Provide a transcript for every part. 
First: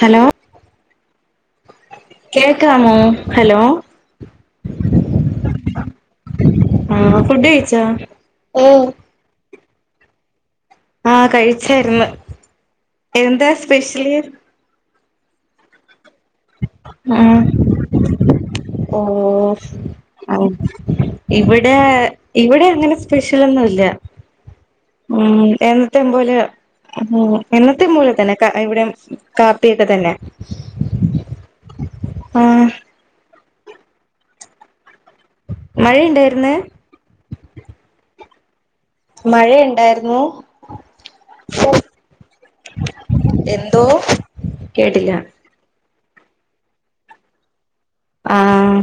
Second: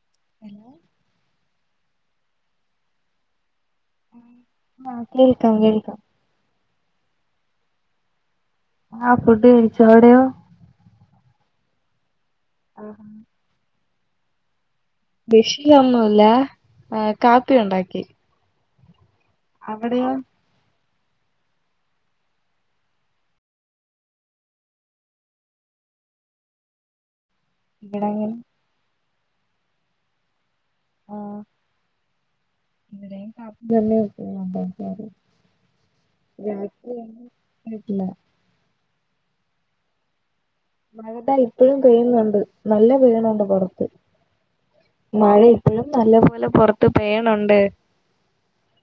Hello കേക്കാമോ hello ആഹ് കേൾക്കാം കേൾക്കാം ആഹ് ഫുഡ് കഴിച്ചോ ആഹ് ഫുഡ് കഴിച്ചു അവിടെയോ ആഹ് കഴിച്ചായിരുന്നു എന്താ സ്പെഷ്യല് സ്പെഷ്യലൊന്നുമില്ല ആഹ് കാപ്പിയുണ്ടാക്കി ഓഹ് ആഹ് ഇവിടെ ഇവിടെ അങ്ങനെ സ്പെഷ്യൽ ഒന്നുല്ല ഉം എന്നത്തേയും പോലെ എന്നത്തെ പോലെ തന്നെ ഇവിടെങ്ങനെ ഇവിടെയും കാപ്പിയൊക്കെ തന്നെ ആഹ് ആഹ് ഇവിടേം കാപ്പി തന്നെ [unintelligible] മഴേണ്ടാര്ന്ന് [unintelligible] കേട്ടില്ല മഴേണ്ടാരുന്നു മഴതാ ഇപ്പോഴും പെയ്യുന്നുണ്ട് നല്ല പെയ്യുന്നുണ്ട് എന്തോ പുറത്ത് കേട്ടില്ല മഴെ ഇപ്പഴും നല്ല പോലെ പുറത്ത് പെയ്യണുണ്ട് ആഹ്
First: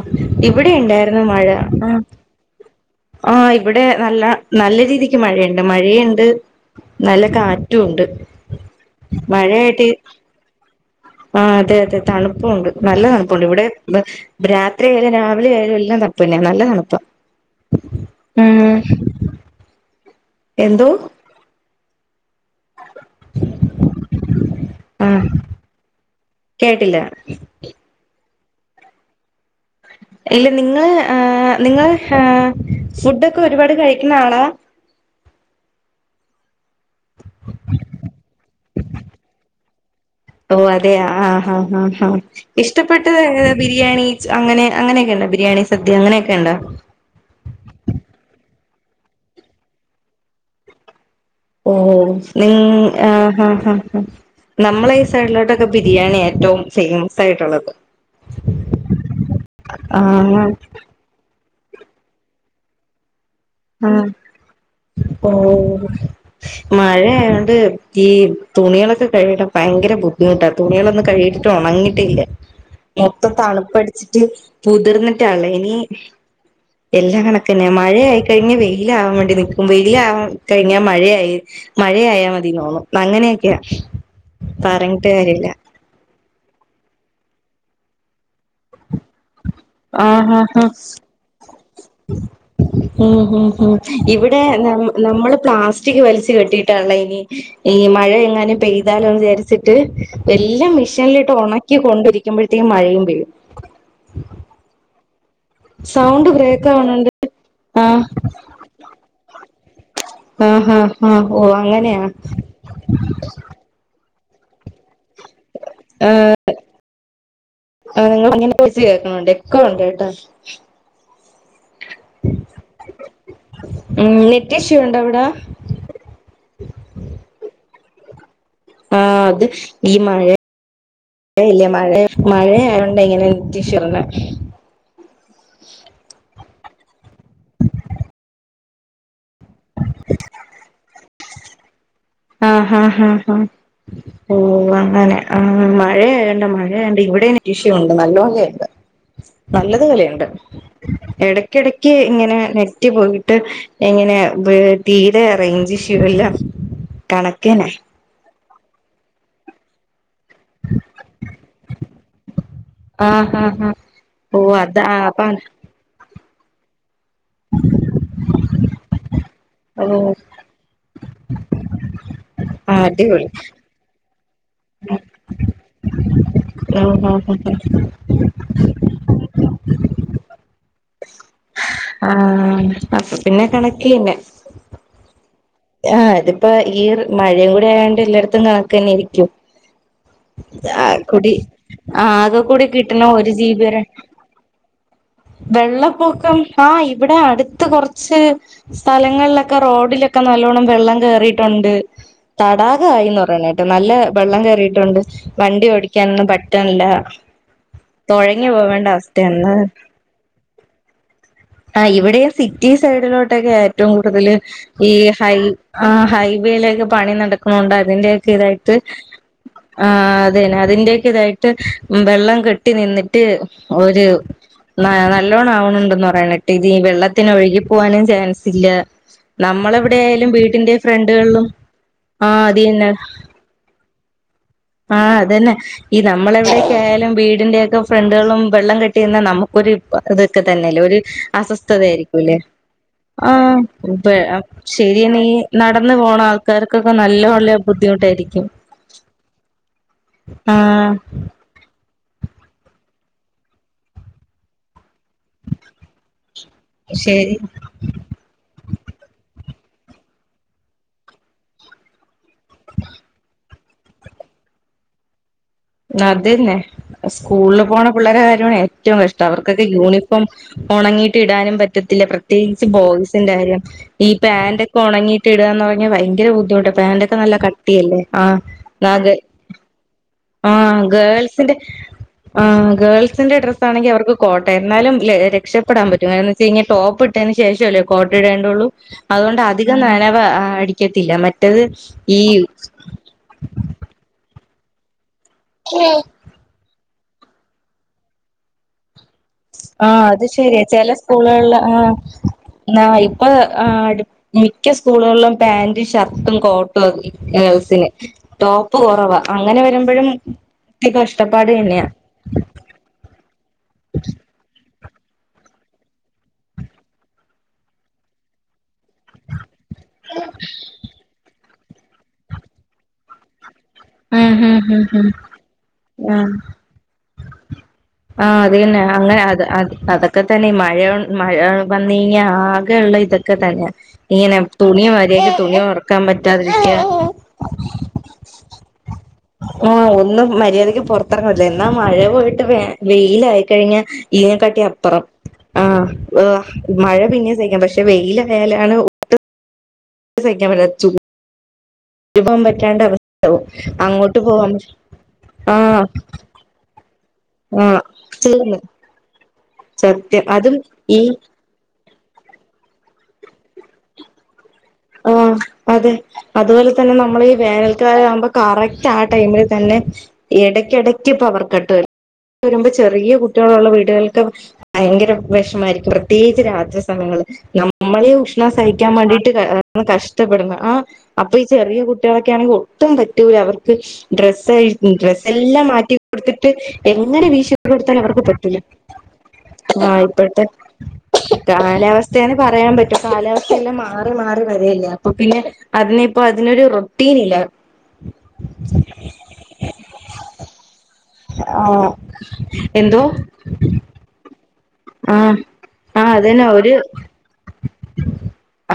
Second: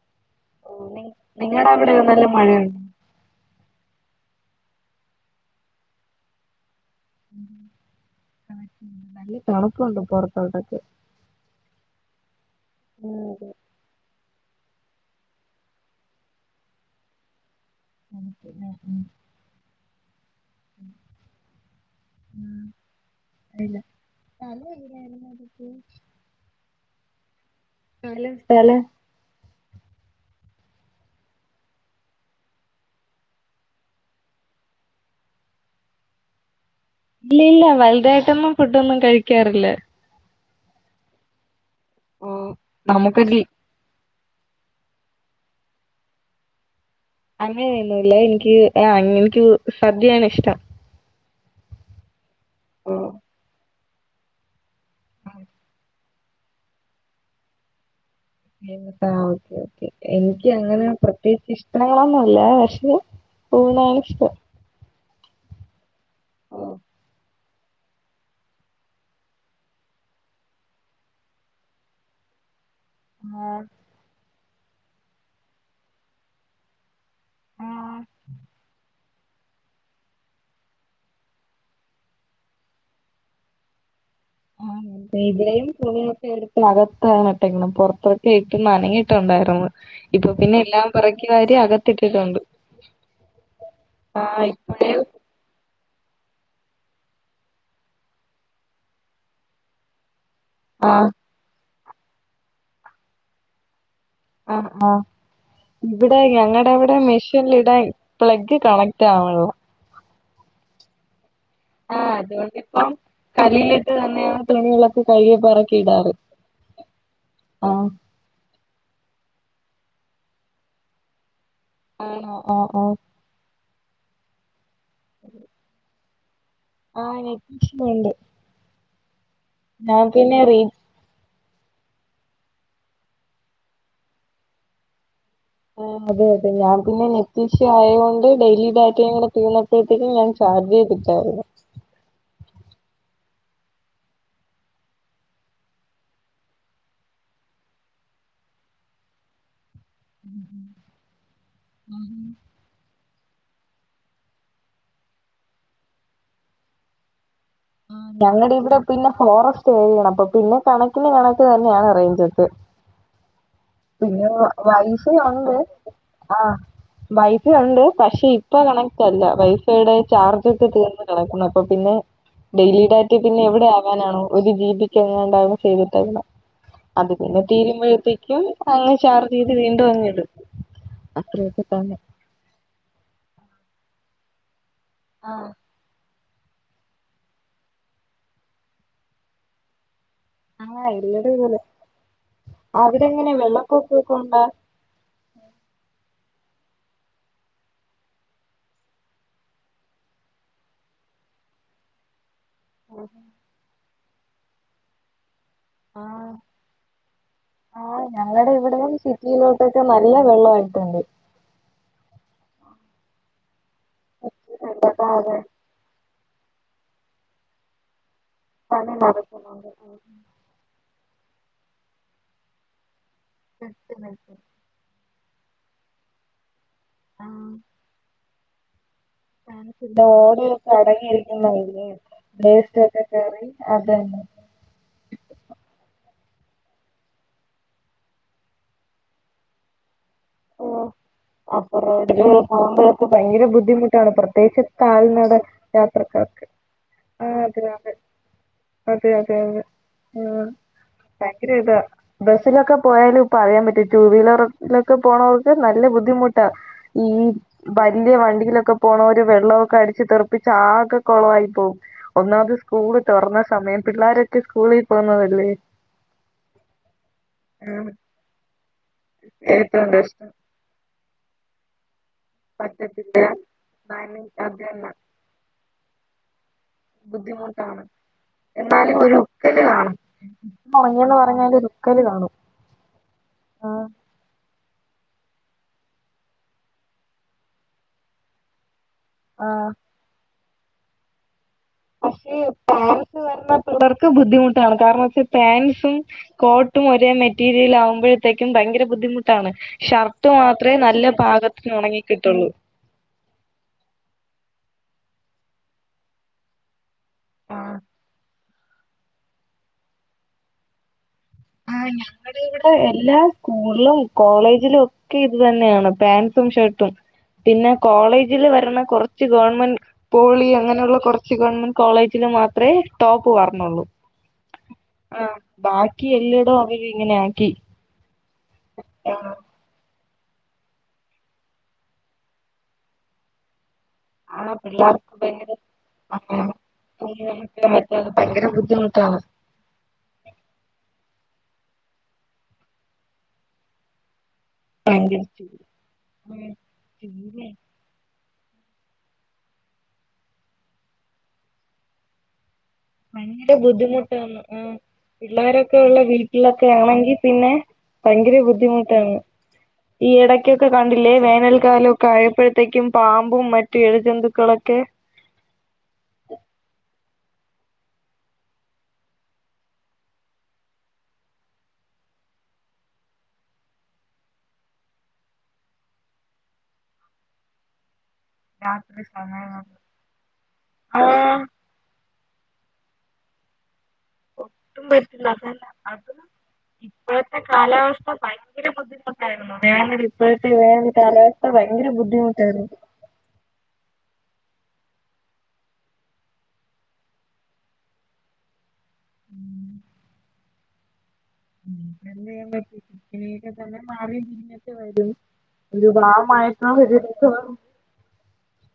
ഇവിടെ ഇണ്ടാരുന്നു മഴ നിങ്ങടെ അവിടെയോ ആഹ് നല്ല മഴയുണ്ടോ ആഹ് ഇവിടെ നല്ല നല്ല രീതിക്ക് മഴേണ്ട് മഴെയുണ്ട് നല്ല കാറ്റും ഉണ്ട് നല്ല മഴയായിട്ട് തണുപ്പുണ്ട് [unintelligible] ആഹ് അതെ അതെ തണുപ്പുഒണ്ട് നല്ല തണുപ്പുണ്ട് ഇവിടെ ദാ രാത്രിയാലും രാവിലെ ആയാലും എല്ലാം തണുപ്പന്നെ നല്ല തണുപ്പ [unintelligible] എന്തോ ഉം അല്ല സ്ഥലം ആഹ് എവിട്ടരുന്നു ചേച്ചി കേട്ടില്ല സലം സ്ഥലം ഇല്ല നിങ്ങള് ആഹ് നിങ്ങള് ആഹ് ഫുഡൊക്കെ ഒരുപാട് കഴിക്കുന്ന ആളാ ഇല്ല ഇല്ല വലുതായിട്ടൊന്നും ഫുഡൊന്നും കഴിക്കാറില്ല ഓഹ് അതെയ ആഹ് ആഹ് ആഹ് ആഹ് ഓ ഇഷ്ടപ്പെട്ടത് നമുക്കൊക്കെ ഏത് ബിരിയാണി ച്ച് അങ്ങനെ അങ്ങനെക്കെണ്ട ബിരിയാണി സദ്യ അങ്ങനെക്കെണ്ട അങ്ങനെ ഒന്നുംല്ല എനിക്ക് ആഹ് എനിക്ക് സദ്യയാണ് ഇഷ്ടം ഓഹ് നിങ്ങ് ഓ ആഹ് ആഹ് ആഹ് ആഹ് നമ്മള ഈ സൈഡിലോട്ടൊക്കെ ബിരിയാണിയ ഏറ്റവും ഫേമസ് ആയിട്ടുള്ളത് ഏങ്ങ് താ ഓക്കേ ഓക്കേ ആഹ് എനിക്ക് അങ്ങന പ്രത്യേകിച്ച് ഇഷ്ടങ്ങളൊന്നുംല്ല പക്ഷെ ഊണാ ഇഷ്ട ഓഹ് ഓ മഴയായോണ്ട് ഈ തുണികളൊക്കെ കഴികിടാൻ ഭയങ്കര ബുദ്ധിമുട്ടാ തുണികളൊന്നും കഴികിട്ടിട്ട് ഉണങ്ങിട്ടില്ല [inaudible] മൊത്തം തണുപ്പടിച്ചി ച്ചിട്ട് കുതിർന്നിട്ടാള്ളെ ഇനി എല്ലാം കണക്കന്നെ ആ മഴയായി കഴിഞ്ഞ വെയിലാവാൻ വേണ്ടി നിക്കും വെയിലാവാ കഴിഞ്ഞാ മഴയായി മഴയായാ മതിന്ന് തോന്നും അങ്ങനെക്കെയ ആഹ് പെയ്ത്കയും തുണിയൊക്കെ എടുത്ത് അകത്താണിട്ടെക്കണെ പൊർത്തൊക്കെ ഇട്ട് നനഞ്ഞിട്ടുണ്ടാരുന്ന് ഇപ്പൊ ആഹ് പിന്നെ ആഹ് എല്ലാം പെറക്കി വാരി അകത്തിട്ടിട്ടുണ്ട് ഹും ഹും ഹും ആ ഇവിടെ നം ഇപ്പഴേ നമ്മള് പ്ലാസ് റ്റിക്ക് വലിച്ചു കെട്ടിയിട്ടാള്ള ഇനി ഈ മഴ എങ്ങാനം പെയ്താലോന്ന് വിചാരിച്ചിട്ട് എല്ലം ആ മിഷീൻലിട്ട് ഉണക്കി കൊണ്ടി രിക്കുമ്പഴത്തേനും മഴയും പെയ്യും അഹ് ആഹ് ഇവിടെ സൗണ്ട് ബ്രേക്ക് ഞങ്ങടെവിടെ ആവണണ്ട് മിഷീൻലിടാൻ ആഹ് പ്ലഗ്ഗ് കണക്ട് ആവൺല്ല ആഹ് ഹാ ഹാ ഓഹ് അങ്ങനെയാ ഇത് തന്നെയാ തുണികളൊക്കെ കഴുകി പെറക്കി ഇടാറ് ആഹ് നിങ്ങള് അങ്ങനെ പ്പച്ച് കേക്കണ്ണ്ട് എക്കോ ഉണ്ട് കെട്ടാ ആഹ് ആഹ് ആഹ് ആഹ് ഉം നെറ്റിഷ്യു ഉണ്ടവിട ആഹ് നെറ്റ് ഷ്യു ഒണ്ട് ആഹ് അത് ഈ മഴേ പിന്നെ റീ ഴ ഇല്ലേ മഴ മഴയായോണ്ട ഇങ്ങനെ നെറ്റിഷ്യു വന്നെ ആഹ് അതെ അതെ. ഞാൻ പിന്നെ നെറ്റി ഷ്യു ആയോണ്ട് ഡെയ്ലി ഡാറ്റയും കൂടെ തീർന്ന പ്പഴത്തേക്കും ഞാൻ ചാർജ് ചെയ്തിട്ടായിരു. ആഹ് ഹാ ഹാ ഹാ ഹാ ഓ.. അങ്ങനെ ആ മഴയായോണ്ട മഴയായോണ്ട് ഇവിടെയും നെറ്റിഷ്യു ണ്ട് നല്ലോം കേക്ക നല്ലതു വലയുണ്ട്. എടകക്കെടക്ക് ഇങ്ങനെ നെറ്റ് പോയിട്ട്. എങ്ങനെ ബ് തീരെ റേഞ്ച് ഇഷ്യൂ എല്ലാം. കണക്കന്നെ. ഞങ്ങടെ ഇവിടെ പിന്നെ ഫോറസ്റ്റ് ഏരിയാണ്, അപ്പൊ പിന്നെ കണക്കിന് കണക്ക് തന്നെയാണ് റൈഞ്ചക്കെ. ആഹ് ഹാ ഹാ പിന്നെ വൈഫൈ ഒണ്ട് ആ വൈഫൈ ഉണ്ട് പക്ഷെ ഇപ്. ഇപ്പ കണക്ടല്ല. ഓ വൈഫൈയുടെ ചാർജൊക്കെ തീർന്ന് കടക്കണപ്പൊ പിന്നെ ആ ഡെയിലി ഡാറ്റ അടിപൊളി പിന്നെ എവിടെ ആവാനാണോ ഒരു ജീബിക്ക് എങ്ങാണ്ടാണ് ചെയ്തിട്ടെക്കണേ അത് ആഹ് പിന്നെ തീൽ മെഴുത്തിക്കും അ ചാർജെയ്ത് വീണ്ടുഅങ്ങിടും അത്രയൊക്കെ തന്നെ. ആഹ് അപ്പ പിന്നെ കണക്കിയന്നെ. ആഹ് ആഹ് തിപ്പോ ഈ മഴയും കൂടി ആയാണ്ട് എല്ലായിടത്തും കണക്കന്നെരിക്കും. ആഹ് എല്ലാടും ഇതാകെകൂടി, ഇതുപോലെ ആകെ കൂടി കിട്ടണ അവിടെ എങ്ങനെ ഒരു ജീബി വരെ. വെള്ളപ്പൊക്കൊക്കെ ഉണ്ടാ വെള്ളപ്പൊക്കം, ആഹ് ഇവിടെ അടുത്ത് കൊർച്ച്. സ്ഥലങ്ങളിലൊക്കെ റോഡില് ക്കെ നല്ലോണ്ണം വെള്ളം കേറിയിട്ടുണ്ട്. തടാകായിന്ന് പറയണേ ക്ക, നല്ല വെള്ളം കേയറിട്ടുണ്ട് വണ്ടിഒ ട്ടിക്കാനൊന്നും ആഹ് പറ്റ്ൺല്ല. ആഹ് തൊഴഞ്ഞ് പോവേണ്ട അവസ്ഥയന്ന്. ല്ല വെള്ളവായിട്ടുണ്ട്. ആ ഇവിടെയും സിറ്റി സൈഡിലോട്ടൊക്കെ ഏറ്റവും കൂടുതൽ ഈ ഹൈ. അതെ ആഹ് ഹൈവേലേക്ക് പണി നടക്കുന്നുണ്ട് അതിന്റെയൊക്കെ ഇതായിട്ട് പണി നടക്കുന്നുണ്ട് ആഹ് തെന്നെ. അതിന്റെയൊക്കെ തായിട്ട് വെള്ളം കെട്ടി നിന്നിട്ട് ഒര് ന നല്ലോണ്ണം ആവണുണ്ടന്ന് പറയ്ണെ ട്ട് ഇതീ ആഹ് വെള്ളത്തിനൊഴുകിപ്പോവാനും ചാൻസില്ല [unintelligible] അടങ്ങിയിരിക്കുന്ന മയില് ആ അത് തന്നെ വേസ്റ്റൊക്കെ കയറി അതന്നെ. ആഹ് അതന്നെ. ഈ നമ്മളെവിടെയെക്കെ ആയാലും വീടിന്റെയൊക്കെ ഫ്രണ്ടുകളും വെള്ളം കെട്ടിനിന്നാ നമുക്കൊരു ഇത് ക്കതന്നെയല്ലേ ഒര് അപ്പൊ അസ്വസ്ഥതയായിരിക്കൂലേ, റോഡിലൂടെ പോകുമ്പോഴൊക്കെ ഭയങ്കര ആഹ് ബുദ്ധിമുട്ടാണ് പ്പേ പ്രത്യേകിച്ച് ശരിയണീ കാൽനട നടന്ന പോണ യാത്രക്കാർക്ക് ആൾക്കാർക്കൊക്കെ നല്ല ആ നല്ല അതെ അതെ ബുദ്ധിമുട്ടായിരിക്കും. അതെ അതെ അതെ. ആഹ് ഭയക്കരിതാ ബസ്സിലൊക്കെ പോയാലും ഇപ്പ അറിയാൻ പറ്റും ടു വീലറിലൊക്കെ പോണവർക്ക് നല്ല ബുദ്ധിമുട്ട് താ ഈ ശരി വലിയ വണ്ടിയിലൊക്കെ പോണോര് വെള്ളമൊക്കെ അടിച്ച് തെറുപ്പിച്ച് ആകെ കുളവായി പോവും. ഒന്നാമത് സ്കൂള് തുറന്ന സമയം പിള്ളേരൊക്കെ സ്കൂളിൽ പോന്നതല്ലേ? അത്ന്നെ സ്കൂളിൽ പോണ പിള്ളേരെ കാര്യമാണ് ഏറ്റവും ഇഷ്ടം അവർക്കൊക്കെ ഏറ്റവും യൂണിഫോം കഷ്ടം ഉണങ്ങിയിട്ട് ഇടാനും പറ്റത്തില്ല പ്രത്യേകിച്ച് പറ്റത്തില്ല ബോയ്സിന്റെ കാര്യം ഈ മാനേജ് അത് പാാന്റ് ഒക്കെ തന്നെ ഉണങ്ങിട്ട് കുട്ടി ഇടുകാന്ന് പറഞ്ഞാ ഭയങ്കര ബുദ്ധിമുട്ട പാന്റൊക്കെ നല്ല കട്ടിയ അല്ലേ ആഹ് നാ കിട്ട്ണോ ആഹ് ഗേൾസിന്റെ കാണും ആഹ് ഗേൾസിന്റെ ഡ്രസ്സ് ആഹ് ആണെങ്കിൽ അവർക്ക് കോട്ടരുന്നാലും രക്ഷപ്പെടാൻ പറ്റും കാരണംന്ന് വെച്ച് ൽ ടോപ്പ് ഇട്ടതിന് ശേഷമല്ലേ കോട്ട ഇടേണ്ടേള്ളൂ. അതുകൊണ്ട് ആഹ് അധികം നനവ് അടിക്കത്തില്ല മറ്റേത് ഈ പക്ഷേ പാൻസ് വരുന്ന പിള്ളേർക്ക് ബുദ്ധിമുട്ടാണ് കാരണം വച്ചാ പാൻസും കോ ട്ടും ഒരേ മെറ്റീരിയലാവുമ്പോഴത്തേക്കും ഭയര ബുദ്ധിമു ട്ടാണ് ആഹ് അത് ഷർട്ട് ശരിയാ മാത്രമേ ചില നല്ല സ്കൂളുകളിൽ പാകത്തിന് ഉണങ്ങി കിട്ടൊള്ളൂ ആഹ് ഇപ്പൊ അടി മിക്ക സ്കൂളുകളിലും പാന്റ് ഷർട്ടും കോട്ടുക്കേ ആഹ് ഗേൾസിന് ടോപ്പ് കുറവ അങ്ങനെ വരുമ്പഴും ഇത്തി കഷ്ടപ്പാട് തന്നെയാ [inaudible] ഇവിടെ എല്ലാ സ്കൂളിലും കോളേജിലും ക്കെ ഇത് തന്നെയാണ് പാൻസും ഷർട്ടും പിന്നെ കോളേജിൽ വരണ കൊറച്ഗവൺമെന്റ് പോളി അങ്ങനെള്ള കൊറ ശീ ഗവൺമെന്റ് കോളേജില് മാത്രെ ടോപ്പ് പറഞ്ഞുള്ളൂ ഉം ഉം ഉം ഉം ആഹ് ബാക്കി ആഹ് എല്ലടോ അവര് ഇങ്ങനെ ആക്കി ആഹ് അതന്നെ അങ്ങനെ ആഹ് അത് അത് അതൊക് ക്കെ തന്നെ മഴ മഴ വന്നു കഴിഞ്ഞാ ആകെള്ള ഇതൊക്കെ തന്നെയാ ഇങ്ങനെ ആ തുണി പിള്ളേർക്ക് അഴെല് ഭയങ്കര തുണി ഒറ ക്കാ പറ്റാതിരിക അത് പയങ്കര ബുദ്ധിമുട്ടാണ് ആ ഒന്ന്‌ മര്യാദക്ക് പുറത്തിറങ്ങപറ്റില്ല എന്നാ മഴ പോയിട്ട് വ വെയിലായിക്കഴിഞ്ഞ ഇയിനെക്കാട്ടിയപ്പറം ഭയങ്കര ചൂട്. ആഹ് ഉം. മഴ പിന്നെ ചൂട് സഹിക്കാം പക്ഷെ വെയിലായാലാണ് സഹിക്കാപറ്റാത്ത ചൂ [inaudible] പറ്റാണ്ടവ പയങ്കര ബുദ്ധിമുട്ടാണ് ആഹ് പിള്ളേരൊക്കെ ആഹ് ഉള്ള വി ട്ടിലൊക്കെ ആണെങ്കി പിന്നെ ആഹ് ഭയങ്കര തീർന്ന് ബുദ്ധിമുട്ടാണ് ഈ സത്യം അതും ഇടക്കൊക്കെ ഈ കണ്ടില്ലേ വേനൽക്കാലോമ് കായപ്പോഴത്തേക്കും പാമ്പും മറ്റു എഴജന്തുക്കളൊക്കെ ആഹ് അതെ അതുപോലെ തന്നെ നമ്മള് ഈ വേനൽക്കാലാകുമ്പോ കറക്റ്റ് ആ ടൈമില് തന്നെ ഇടയ്കിടയ്ക്ക് പവർകട്ട്‌ വരും വരുമ്പോ ചെറികുട്ടികളുള്ളവീടുകൾക്ക്‌ പയങ്കര വെഷമായിരിക്കും പ്രത്യേകിച്ച് രാത്രി സമയങ്ങള് നമ്മളി ഉഷ് ണം രാത്രി സഹിക്കാവേണ്ടിട്ട് സമയങ്ങളിൽ കഷ്ടപ്പെടുന്നു ആഹ് അപ്പൊ ഈ ചെറിയ കു കുട്ടിയോലൊക്കെ ആണെങ്കിഒട്ടും പറ്റൂല അവർക്ക് ഡ്രസ്സ് ഒട്ടും പറ്റില്ല അതല്ല ഡ്രസ്സല്ലാം മാറ്റി അത് കൊടുത്തിട്ട് എങ്ങനെ ഇപ്പോഴത്തെ വീശി കൊടുത്താൻ കാലാവസ്ഥ അവർക്ക് പറ്റൂല്ല ഭയങ്കര ബുദ്ധിമുട്ടായിരുന്നു ആ വേനൽ ഇപ്പഴ്ത്തെ ഇപ്പോഴത്തെ വേനൽ കാലാവസ്ഥ ഭയങ്കര കാലാവസ്ഥയാണ് ബുദ്ധിമുട്ടായിരുന്നു പറയാൻ പറ്റും കാലാവസ്ഥ എല്ലാം മാറി മാറി വരിയല്ലേ അപ്പൊ പിന്നെ അതിനിപ്പോ അതിനൊരു റൊട്ടീനില്ല [inaudible] ഉം ആഹ് എന്തെയാപറ്റും എന്തോ എങ്ങിനെക്കെ തന്നെ മാറിതിരിഞ്ഞും ആഹ് [unintelligible] [inaudible]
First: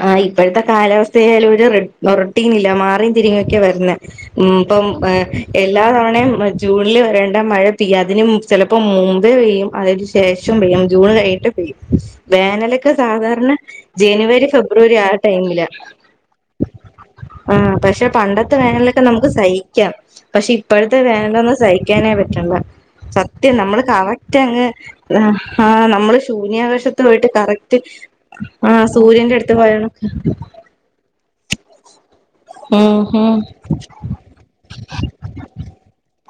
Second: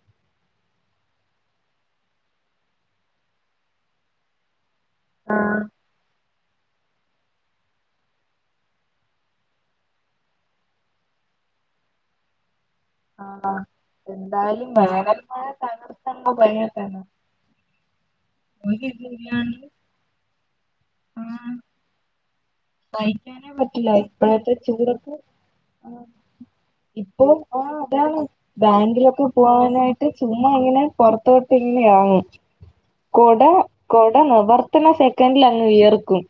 ആഇപ്പഴത്തെ കാലാവസ്ഥയാലും ഒരു റൊ റൊട്ടീനില്ല മാറിയും തിരിഞ്ഞു വെക്കെയാ വരുന്നേ മ്മ് പ്പം ആഹ് എല്ലാ തവണയും മ ജൂണില് വരെണ്ട മയ പെയ്യാതിന് മും ചിലപ്പോം മുമ്പേ പെയ്യും അതിന് ശേഷം പെയ്യും ജൂണ് കയ്ഞ്ഞിട്ടും പെയ്യും വേനലൊക്കെ സാധാരണ ആഹ് ജെനുവരി ഫെബ്രുവരി ആഹ് ടൈമിലാ അങ്ങ് കൊല്ലെത്താന്നോ ആഹ് പഷെ പണ്ടത്തെ വേനലൊക്കെ നമുക്ക് സഹിക്കാം പഷെ ഇപ്പഴത്തെ ആഹ് വേനലൊന്നും സയ് ക്കാനേ പറ്റണ്ല്ല സഹിക്കാനേ സത്യം നമ്മള് പറ്റില്ല ഇപ്പോഴത്തെ കറക്ടങ്ങ് ചൂടത്ത് ആഹ് ആഹ് നമ്മള് ശൂന്യാകാശത്ത് ഇപ്പൊ പോയിട്ട് ആ കറക്റ്റ് അതാണ് ആഹ് സൂര്യന്റടുത്ത് പോയണക്ക് അങ്ങനെ പൊറത്തോട്ടിങ്യാനാണ് ഉം ഉം കൊട കൊടനിവർത്തണ സെക്കന്റിലങ്ങ് വിയർക്കും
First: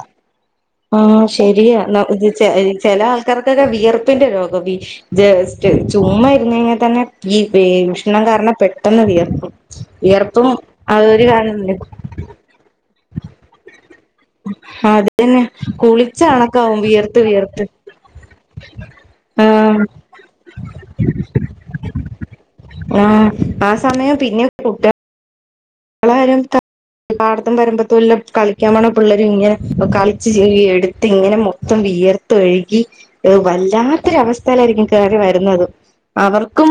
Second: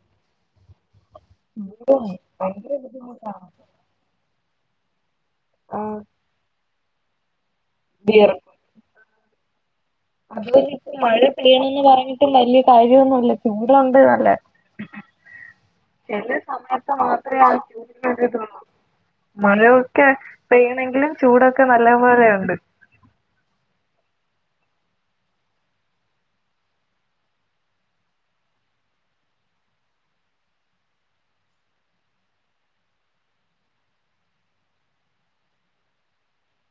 ആഹ് ശെരിയാ ന ഇത് ചെ ഭയങ്കര ബുദ്ധിമുട്ടാണ് ചെലആൾക്കാർക്കൊക്കെ വിയർപ്പിന്റെ രോഗവി ജസ്റ്റ് ആ ചുമ്മാര്ന്നഴിഞ്ഞാ തന്നെ ഈ ഉഷ്ണം കാരണം പെട്ടെന്ന് വിയർക്കും വിയർപ്പും അത്പിന്നെ ഇപ്പം മഴ അതൊരു കാരണല്ലേ പെയ്തെറങ്ങീട്ടും വല്ല്യ കാര്യോന്നുംല്ല ചൂടൊണ്ട് നല്ല അതെന്നെ ചെല സമയത്ത് മാത്രെ ആഹ് ചൂടിന്റൊരിതൊള്ളു ആ മരൊക്കെ പെയ്യണെങ്കിലും ചൂടൊക്കെ നല്ലപോലെണ്ട് ആഹ് ആഹ് സമയം പിന്നേം ഗുഡ്ഡ [unintelligible] പാടത്തും വരുമ്പത്തുല്ല കളിക്കാൻ പോണ പിള്ളേര്ങ്ങനെ ഓ കളിച്ച് ചെയ്യെടുത്ത് ഇങ്ങനെ മൊത്തം വിയർ ത്തൊയ്കി ഒര് വല്ലാത്തൊരവസ്ഥയിലായ്ര്ക്കും കേറി വരുന്നത് അവർക്കും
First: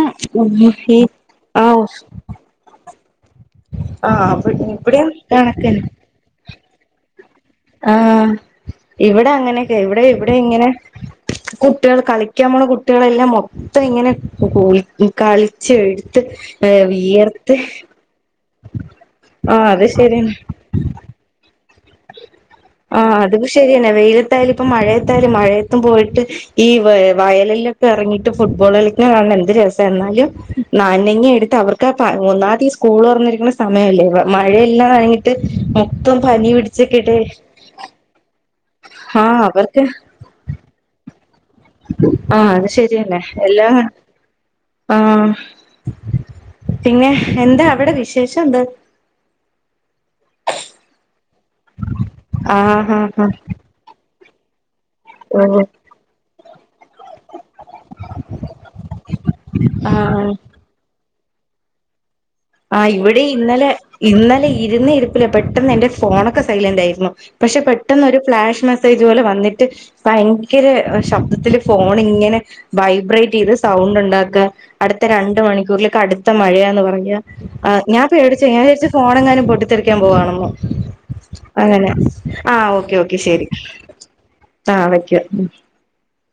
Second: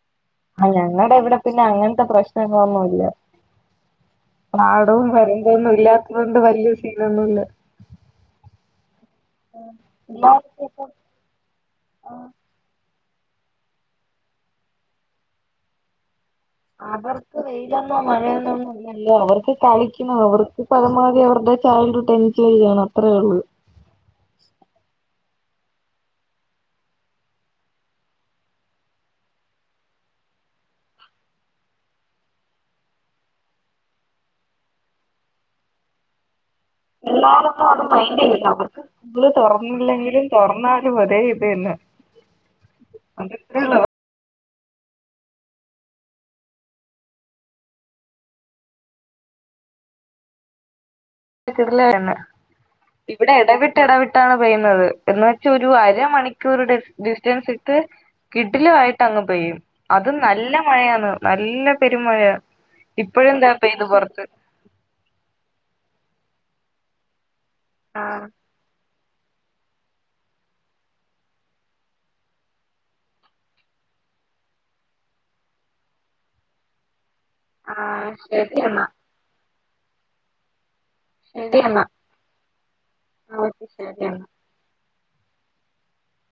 ആഹ് ഈ ഞങ്ങടെവ്ടെ പിന്നെ ആഹ് അങ്ങനത്തെ പ്രശ്നങ്ങളൊന്നുംല്ല ആഹ് പാടോം ഇവിടെയും വരമ്പോന്നും കണക്കന്നെ ഇല്ലാത്തത്കൊണ്ട് വല്ല്യ സീനൊന്നുല്ല ആഹ് ഇവിടാ അങ്ങനെയൊക്കെ ഇവിടെ ഇവിടെ എല്ലാവർക്കും ഇങ്ങനെ ഇപ്പൊ കുട്ടികൾ കളിക്കാൻ പോണ കുട്ട് ട്ടികളെല്ലാം മൊത്തം ഇങ്ങനെ കുളി കളിച്ച് എഴ്‌ത്ത് അവർക്ക് വെയിലന്നോ മഴയൊന്നോ ഒന്നും ഇല്ലല്ലോ അവർക്ക് ആഹ് അത് കളിക്കുന്ന ശരിയാണ് അവർ ഇപ്പൊ അവന്മാര് അവർടെ ചൈൽഡ്ഡുഡ് ആഹ് അത്പ്പോ ശരിയന്നെ വെയിലത്തായാല് ഇപ്പം മഴയത്തായലും മഴയത്തും പോയിട്ട് ഈ വ വയലിലൊക്കെ ഇറങ്ങിട്ട് ഫുട്ബോള് കളിക്കണ കാൺനെന്ത് രസ്സന്നാലും നനഞ്ഞെടുത്തവർക്കാ പ ഒന്നാതി സ്കൂള് തൊറന്നിരിക്ക്ണ സമയല്ലേ വാ മഴയല്ലായ് ട്ട് മൊത്തോം പനി പിടിച്ചക്ക്ട്ട് ആഹ് അത് ഭയങ്കരിതാവർക്ക് ഇത് അവർക്ക് തൊറന്നില്ലെങ്കിലും തൊറന്നാലും ഒരേ ഇതന്നെ ആഹ് അത് ശരിയന്നെ എല്ലാ ആഹ് പിന്നെ എന്താ അവടെ വിശേഷെന്താ കിഡ്ഡിലെണ്ണെ ആഹ് ആഹ് ആഹ് ഇവിടെ എടവിട്ട് എടവിട്ടാണ് പെയ്യുന്നത് ഓ എന്നുവെച്ചൊരു അരമണി ക്കൂർ ഡിസ് ഡിസ്റ്റൻസ്‌ട്ട് കിഡ്ഡില്ലവായ്ട്ടങ്ങ് പെയ്യും അതും ആഹ് നല്ല മഴയാന്ന് നല്ല പെര്മഴയാ ആഹ് ഇവിടേം ഇന്നലെ ഇന്നലെ ഇരുന്ന ഇരിപ്പില പെട്ടെന്നെന്റെ ഫോണൊക്കെ സൈലന്റാരുന്നു പഷെ പെട്ടെന്നൊരു ഫ്ലാഷ് മെസ്സേജ് പോലെ വന്നിട്ട് ഭയ്ങ്കര അഹ് ശബ്ദത്തില് ഫോണിങ്ങനെ വൈബ്രേറ്റ് ചെയ്ത് സൗണ്ട് ഒണ്ടാക്ക്വാ അടുത്ത രണ്ട് മണിക്കൂറില് കട്ത്ത മഴയാന്ന് പറഞ്ഞാ ആ ആഹ് ഞാൻ പേടിച്ച്പോയി ശരി ഞാൻ എന്നാ വിചരിച്ച് ഫോണെങ്ങാനും പൊട്ടിത്തെറിക്കാൻ പോവാണെന്ന് ശരി എന്നാ അതെല്ലെ ആഹ് ഓക്കെ ഓക്കെ ശെരി ശരി എന്നാ ആഹ് വെക്ക്യാ ഉം